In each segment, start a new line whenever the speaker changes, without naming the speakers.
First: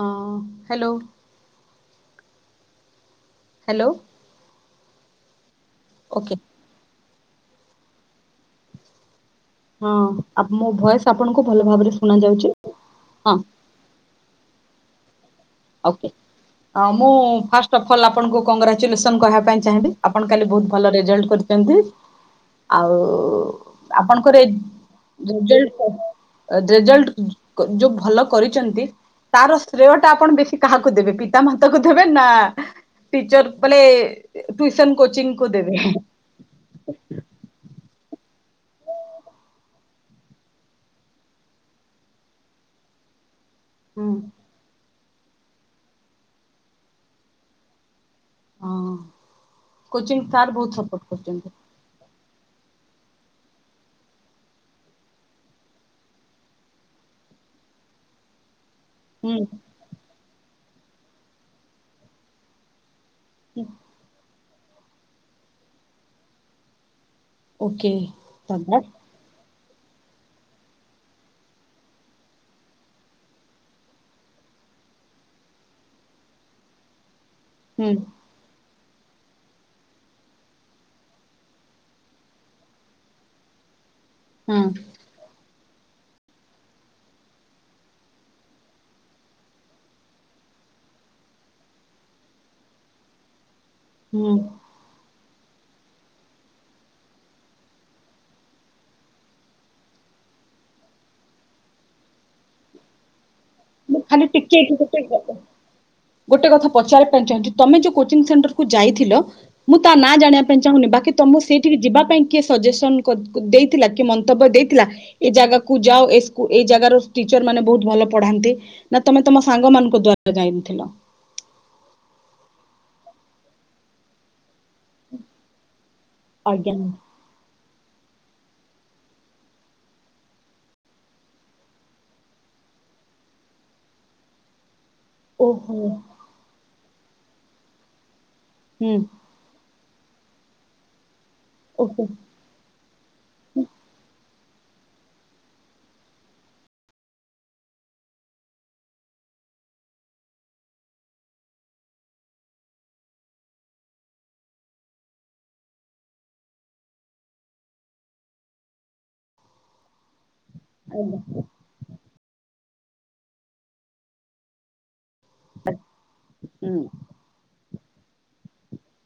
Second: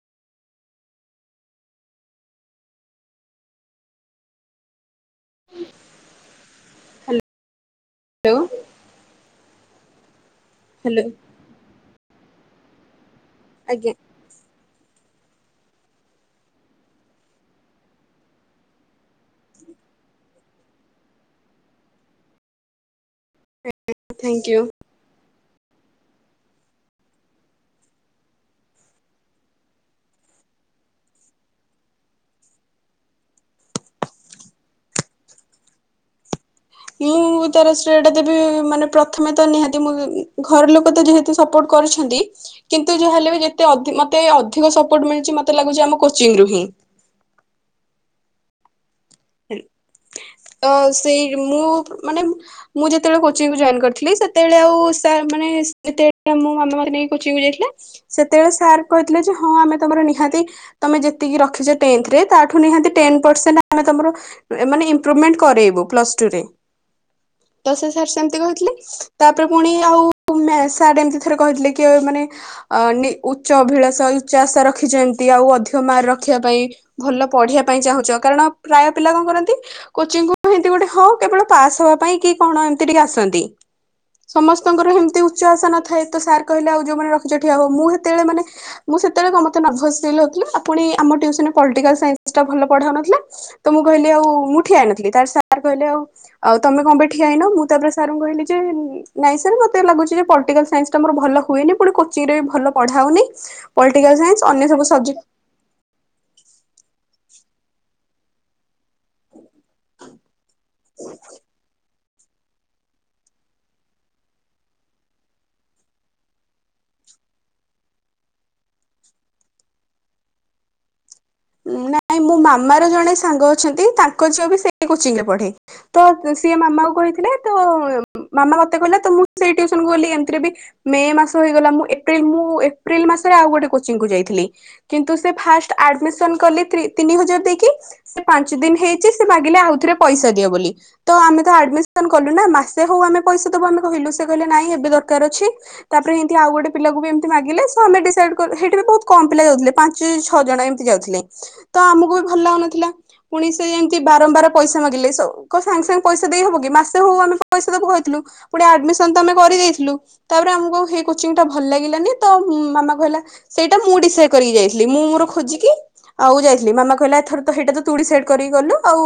ହଁ hello. Hello.
ହୁଁ।
Okay.
Hello.
ହଁ ଆପ ମୋ
ହ୍ୟାଲୋ
ଭଏସ ଆପଣଙ୍କୁ ଭଲ ଭାବରେ ଶୁଣା ଯାଉଚି।
ଆଜ୍ଞା।
ଓକେ। ହଁ ମୁଁ ଫାଷ୍ଟ ଅଫ୍ ଅଲ୍ ଆପଣଙ୍କୁ କଂଗ୍ରାଚୁଲେସନ କହିବା ପାଇଁ ଚାଁହିଁବି ଆପଣ କାଲି ବୋହୁତ ଭଲ ରେଜଲ୍ଟ କରି ଏମିତି ଆଉ ଆପଣଙ୍କର
ଥ୍ୟାଙ୍କ
ଏ
ୟୁ
[unintelligible] ରେଜଲଟ ଯୋଉ ଭଲ କରିଛନ୍ତି ତାର ଶ୍ରେୟ ଟା ଆପଣ ବେଶୀ କାହାକୁ ଦେବେ ପିତାମାତା କୁ ଦେବେ ନା ଟିଚରକୁ ମାନେ ଟିଉସନ କୋଚିଂ କୁ ଦେବେ।
ନିଁ [unintelligible] ତେବେ ମାନେ ପ୍ରଥମେ ତ ନିହାତି ଘର ଲୋକ ତ ଯେହେତୁ ସପୋର୍ଟ କରୁଛନ୍ତି କିନ୍ତୁ ଯାହା ହେଲେ ବି ମତେ ଅଧିକ ମତେ ଅଧିକ ସପୋର୍ଟ ମିଳିଛି ମତେ ଲାଗୁଛି ଆମ କୋଚିଂ ରୁ ହିଁ।
ହିଁ।
ତ ସେଇ
କରୁଛନ୍ତି
ମୁଁ ମାନେ ମୁଁ ଯେତେବେଳେ କୁଚିଙ୍ଗ ଜଏନ କରିଥିଲି ସେତେବେଳେ ଆଉ ସାର୍ ମାନେ ଟିକେ ମୋ ମାମା ମାନେ ରେଡି ତ ସେତେବେଳେ ସାର୍ କହିଥିଲେ ଯେ
ହୁଁ।
ହଁ ଆମେ ତମର ନିହାତି ତମେ ଯେତିକି ରଖିଛ ଟେନଥରେ ତାଠୁ ନିହାତି ଟେନ୍ ପରସେଣ୍ଟ ଆମେ ତମର ଇମ୍ପ୍ରୁମେଣ୍ଟ କରେଇବୁ ପ୍ପ୍ଲସଟୁରେ। ଦଶା
ଓକେ
ସାର୍ ସେମିତି କହୁଥିଲେ
ସଦା
ତାପରେ ପୁଣି ଆଉ ମେଁ ସାର୍ଟ ଏମତି ଥରେ କହିଥିଲେ କି ମାନେ ଅ ଉଚ୍ଚ ଅଭିଳାଷ ଉଚା ଆଶା ରଖିଛିନ୍ତି ଏମିତି ଆଉ ଆଉ ଅଧିକ ମାର୍କ ରଖିବା ପାଇଁ ଭଲ ପଢିବା ପାଇଁ
ହୁଁ
ଚାହୁଁଛ କାରଣ ପ୍ରାୟ ପିଲା କଣ କରନ୍ତି କୋଚିଙ୍ଗକୁ ହିନ୍ତି ଗୋଟେ ହଁ କେବଳ ପାସ୍ ହବା ପାଇଁ କି କଣ ଏମତି ଟିକେ ଆସନ୍ତି।
ହଁ
ସମସ୍ତଙ୍କର ହେମିତି ଉଚା ଆସା ନ ଥାଏ ତ ସାର୍ କହିଲେ ଆଉ ଯୋଉ ମାନେ ରଖିଛ ଠିଆ ହୁଅ ମୁଁ ସେତେବେଳେ ମାନେ ମୁଁ ସେତେବେଳେ ମାନେ ନଭ୍ରସ ଫିଲ ହଉଥିଲା ଆଉ ପୁଣି କି ଆମ ଟିଉସନରେ ପଲିଟିକାଲ ସାଇସ୍ନି ଟା ଭଲ ପଢା ହଉ ନ ଥିଲା ତ ମୁଁ କହିଲି ଆଉ
ହୁଁ
ମୁଁ ଠିଆ ହେଇନଥିଲି ତାପରେ ସାର୍ ସାର୍ କହିଲେ ଆଉ ଆଉ ତମେ କଣ ପାଇଁ ଠିଆ ହେଇନ ମୁଁ ତାପରେ ସାରଙ୍କୁ କହିଲି ଯେ ନାଇଁ ସାର ମତେ ଲାଗୁଛି ଯେ ପଢା ପ୍ଲାଟିକାଲ ସାଇସ୍ନୀଟା ମୋର ଭଲ ହୁଏନି ପୁଣି କୋଚିଙ୍ଗ ରେ ବି ଭଲ ପଢାହଉ ନି।
ଖାଲି ଟିକେ ଏଠୀ ଗୋଟେ ଗୋଟେ କଥା ପଚାରିବା ପାଇଁ ଚାହୁଁଛି ତମେ ଯୋଉ କୋଚିଂ ସେଣ୍ଟରକୁ ଯାଇଥିଲ ମୁଁ ତା ନାଁ ଜାଣିବା ପାଇଁ ଚାହୁଁନି ବାକି ତମକୁ ସେଇଠିକି ଯିବାକୁ ସେଥିପାଇଁ କିଏ ସଜେସ ଦେଇଥିଲା କି ମନ୍ତବ୍ୟ ଦେଇଥିଲା ଏ ଜାଗାକୁ ଯାଅ ଏ ଜାଗାକୁ ଟିଚର ମାନେ ବହୁତ ଭଲ ପଢାନ୍ତି ନା ତମେ ତମ ସାଙ୍ଗ ମାନଙ୍କ ଦ୍ଵାରା ଯାଇଥିଲ?
ନାଇଁ ମୋ ମାମାର ଜଣେ ସାଙ୍ଗ ଅଛନ୍ତି ତାଙ୍କ ଝିଅ ବି ସେ କୋଚିଂରେ ପଢେ ତ ସିଏ
ଆଜ୍ଞା
ମାମାକୁ କହିଥିଲେ ତ ମାମା ମତେ କହିଲେ ତ ମୁଁ ସେଇ ଟିୟୁସନ କୁ ଗଲି। ଏମିତିରେ ବି ମେ ମାସ ହେଇଗଲା ମୁଁ ଏପ୍ରିଲ ମୁଁ ଏପ୍ରିଲ ମାସରେ ଆଉ ଗୋଟେ କୋଚିଙ୍ଗ କୁ ଯାଇଥିଲି କିନ୍ତୁ ସେ
ଓହୋ
ଫାଷ୍ଟେ ଆଡିମିଶନ ତିନି ହଜାର ଦେଇକି ସେ ପାଞ୍ଚ ଦିନ
ହୁଁ
ହେଇଛି ସେ ମାଗିଲେ ଆଉଥରେ ପଇସା ଦିଅ ବୋଲି ତ ଆମେ ତ
ଓକେ
ଆଡ୍‌ମିସନ କଲୁ ନା ମାସେ ହଉ ଆମେ ପଇସା ଦବୁ ଆମେ କହିଲୁ। ସେ କହିଲେ ନାଇଁ ଏବେ ଦରକାର ଅଛି ତାପରେ ଏମିତି ଆଉ ଗୋଟେ ପିଲାକୁ ବି ଏମିତୀ ମାଗିଲେ ତ ଆମେ ଡିଶାଇଟି କଲୁ ସେ ବହୁତ କମ୍ ଆମ ପିଲା ଯାଉଥିଲେ ପାଞ୍ଚ ଛଅ ଜଣ ଏମ୍ ଯାଉଥିଲେ ତ ଆମକୁ ବି ଭଲ ଲାଗୁନଥିଲା। ପୁଣି ସେ ଏମିତି ବାରମ୍ବାର ପଇସା ମାଗିଲେ ସାଙ୍ଗ ସାଙ୍ଗେ ସାଙ୍ଗେ ପଇସା ଦେଇ ହବ କି ମାସେ ହଉ ଆମେ ପଇସା ଦବୁ କହିଥିଲୁ ପୁଣି ଆଡମିସ ତ ଆମେ କରିଦେଇଥିଲୁ। ତାପରେ ଆମକୁ ସେଇ
ଆଜ୍ଞା
କୋଚିଙ୍ଗ ଟା ଭଲ ଲାଗିଲାନି ତ ଉଁ ମାମା କହିଲା ସେଇଟା ମୁଁ ଡିସାଇଟି କରିକି ଯାଇଥିଲି ମୁଁ ମୋର ଖ ଲି ଆଉ ଯାଇଥିଲି
ହୁଁ
ମାମା କହିଲା ଥରେ ତ ହେଇଟା ତୁ ଡିସାଇଟ୍ କରିକି ଗଲୁ। ଆଉ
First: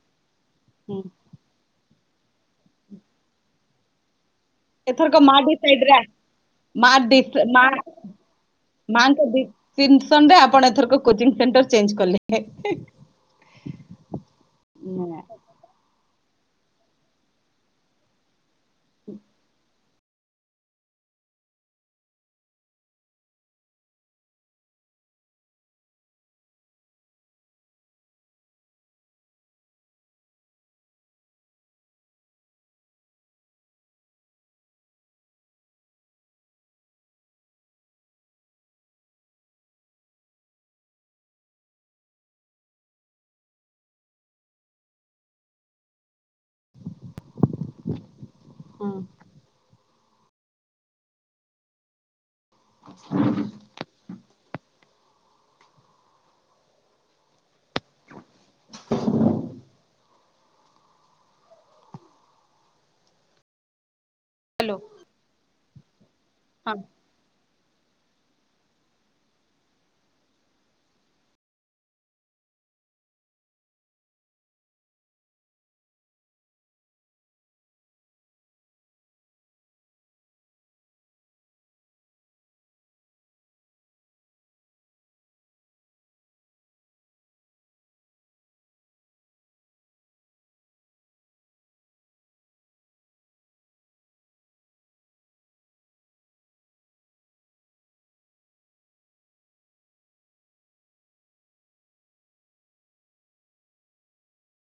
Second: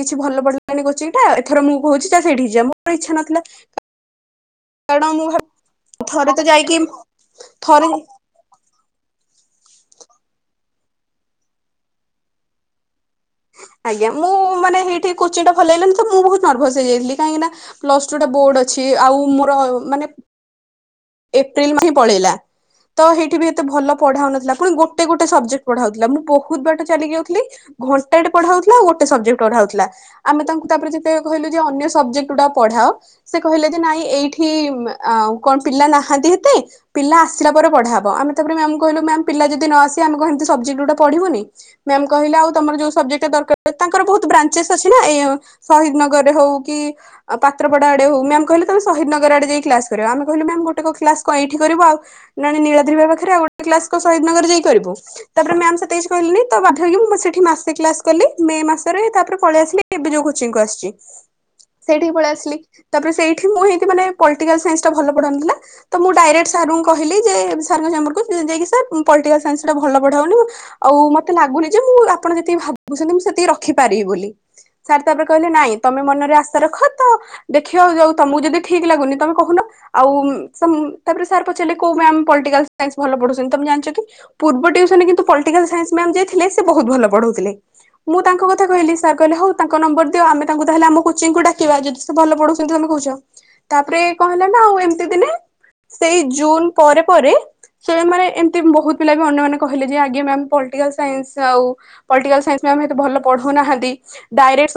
କିଛି ଭଲ
ହୁଁ
[unintelligible] ଏଥର ମୁଁ କହୁଚି ଚାଲ ସେଇଠିକି ଯିବା। ମୋର ଇଛା ନଥିଲା। କାରଣ
ଏଥରକ
ମୁଁ
ମା ଡିସାଇଟ୍ ରେ ଆ
ଥରେ ତ ଯାଇକି
ମା ଡ଼ିସ ଟା
ଥରେ
ମାଙ୍କ ତିନସନରେ ଆପଣ ଏଥର କୋଚଂ ସେଣ୍ଟର ଚେଞ୍ଜ କଲେ।
ଆଜ୍ଞା ମୁଁ ମାନେ ଏଇଠି କୋଚିଟା ଭଲଇଲିଣିି ତ ମୁଁ ବହୁତ ନର୍ଭସ୍ ହେଇଯାଇଥିଲି କାହିଁକିନା ପ୍ଲସ ଟୁ ଟା ବୋର୍ଡ଼ ଅଛି। ଆଉ ମୋର ମାନେ ଏପ୍ରିିଲ ମହିଁ ପଳେଇଲା। ତ ସେଇଠି ବି ଏତେ ଭଲ ପଢାହଉନଥିଲା ପୁଣି ଗୋଟେ ଗୋଟେ ସବଜେକ୍ଟ ପଢା ହଉଥିଲା। ମୁଁ ବହୁତ ବାଟ ଚାଲି ଯାଉଥିଲି। ଘଣ୍ଟାଟେ ପଢାଉଉଥିଲା ଆ ଗୋଟେ ସବଜେକ୍ଟ ପଢାଉଉଥିଲା ଆମେ ତାଙ୍କୁ ତାପରେ ଯେତେ କହିଲୁ ଯେ ଅନ୍ୟ ସବଜେକ୍ଟ ଟା ପଢା ସେ କହିଲେ ଯେ ନାଇଁ ଏଇଠି ଆ କଣ ପିଲା ନାହାନ୍ତି। ଏତେ ପିଲା ଆସିଲା ପରେ ପଢା ହବ ଆମେ ତାପରେ ମ୍ୟାମ କହିଲୁ ମ ପିଲା ଯଦି ନ ଆସ ଆମେ କହ ଟା ପଢିବୁନି ମ କହିଲେ ଆଉ ତମର ଯୋଉ ସବେକ୍ଟା ଦରକାର ତାଙ୍କର ବହୁତ ବ୍ରାଞ୍ଚେସ୍ ଅଛି ନା ଏୟା ଶହିଦ୍‌ ନଗର ରେ ହଉ କି ପାତ୍ରପଡା ଆଡେ ହୋଉ ମ୍ୟାମ କହିଲେ ତମେ
ହଁ।
ସହିଦ୍‌ ନଗର ଆଡେ ଯାଇକି କ୍ଲାସ କରିବ। ଆମେ କିହିଲୁ ମ୍ୟାମ ଗୋଟେକ କ୍ଲାସ କଣ ଏଇଠି କରିବୁ ଆଉ ନା ନୀଳାଦ୍ରୀ ପାଖରେ ଆଉ ଗଟେ କ୍ଲାସ୍ ଶହିଦ୍ ନଗର ଯାଇ କରିବୁ ତାପରେ ମ କିଛି କହିଲି ବା ମୁଁ ସେଠି ମାସେ କ୍ଲାସ କଲି ମେ ମାସରେ। ତାପରେ ପଳେଇ ଆସିଲେ ଏବେ ଯୋଉ କୋଚିକୁ ଆସିଛି। ସେଇଠି ପଳେଇ ଆସିଲି ତାପରେ ସେଇଠି ମୁଁ ହେଇ ମାନେ ପଲିଟିକାଲ୍
ହ୍ୟାଲୋ
ସାଇନ୍ସ ଥିଲା ମୁଁ ଡାଇରେଟ
ହଁ
ସାରଙ୍କୁ କହିଲି ଯେ [unintelligible] ପାଲିଟିକାଲ୍ ସାଇନ୍ସ ଟା ଭଲ ପଢା ହଉନି। ଆଉ ମୋତେ ଲାଗୁନି ମୁଁ ଆପଣ ଯେତିକି ଭାବୁ ଭାବୁଛନ୍ତି ମୁଁ ସେତିକି ରଖିପାରିବି ବୋଲି। ସାର୍ ତାପରେ କହିଲେ ନାଇଁ ତମେ ମନରେ ଆଶା ରଖ ତ ଦେଖିବ ଯୋଉ ତମକୁ ଯଦି ଠିକ୍ ଲାଗୁନି ତମେ କହୁନ। ଆଉ ତାପରେ ସାର୍ ପଚାରିଲେ କୋଉ ମ୍ୟାମ୍ ପଲ୍ ଟିକାଲ୍ ସାଇନ୍ସ ଭଲ ପଢଉଛନ୍ତି ତମେ ଜାଣିଛ କି? ପୂର୍ବ ଟ୍ୟୁସନ କିନ୍ତୁ ପାଲିଟିକାଲ୍ ସାଇନ୍ସ ମ୍ୟାମ୍ ଯିଏ ଥିଲେ ସେ ବହୁତ ଭଲ ପଢ଼ଉଥିଲେ। ମୁଁ ତାଙ୍କ କଥା କହିଲି ସାର୍ କହିଲେ ହଉ ତାଙ୍କ ନମ୍ବର ଦି ଆମେ ତାହେଲେ ଆମ କୋଚିଙ୍ଗ କୁ ଡାକିବା ଯଦି ସେ ଭଲ ପଢଉଛନ୍ତି। ତମେ କହୁଛ ତାପରେ କହିଲ ନା ଆଉ ଏମିତି ଦିନେ ସେଇ ଜୁନ୍‌ ପରେ ପରେ ସେ ମାନେ ଏମିତି ବହୁତ ପିଲା ଅନ୍ୟ ମାନେ କହିଲେ ଯେ ଆଜ୍ଞା ମ୍ୟାମ୍ ପାଲିଟିକାଲ୍ ସାଇନ୍ସ ଆଉ ପାଲିଟିକାଲ୍ ସାଇନ୍ସ ମ୍ୟାମ୍ ମାନେ ତ ଭଲ ପଢ଼ଉନାହାନ୍ତି ଡାଇରେକ୍ଟ ସ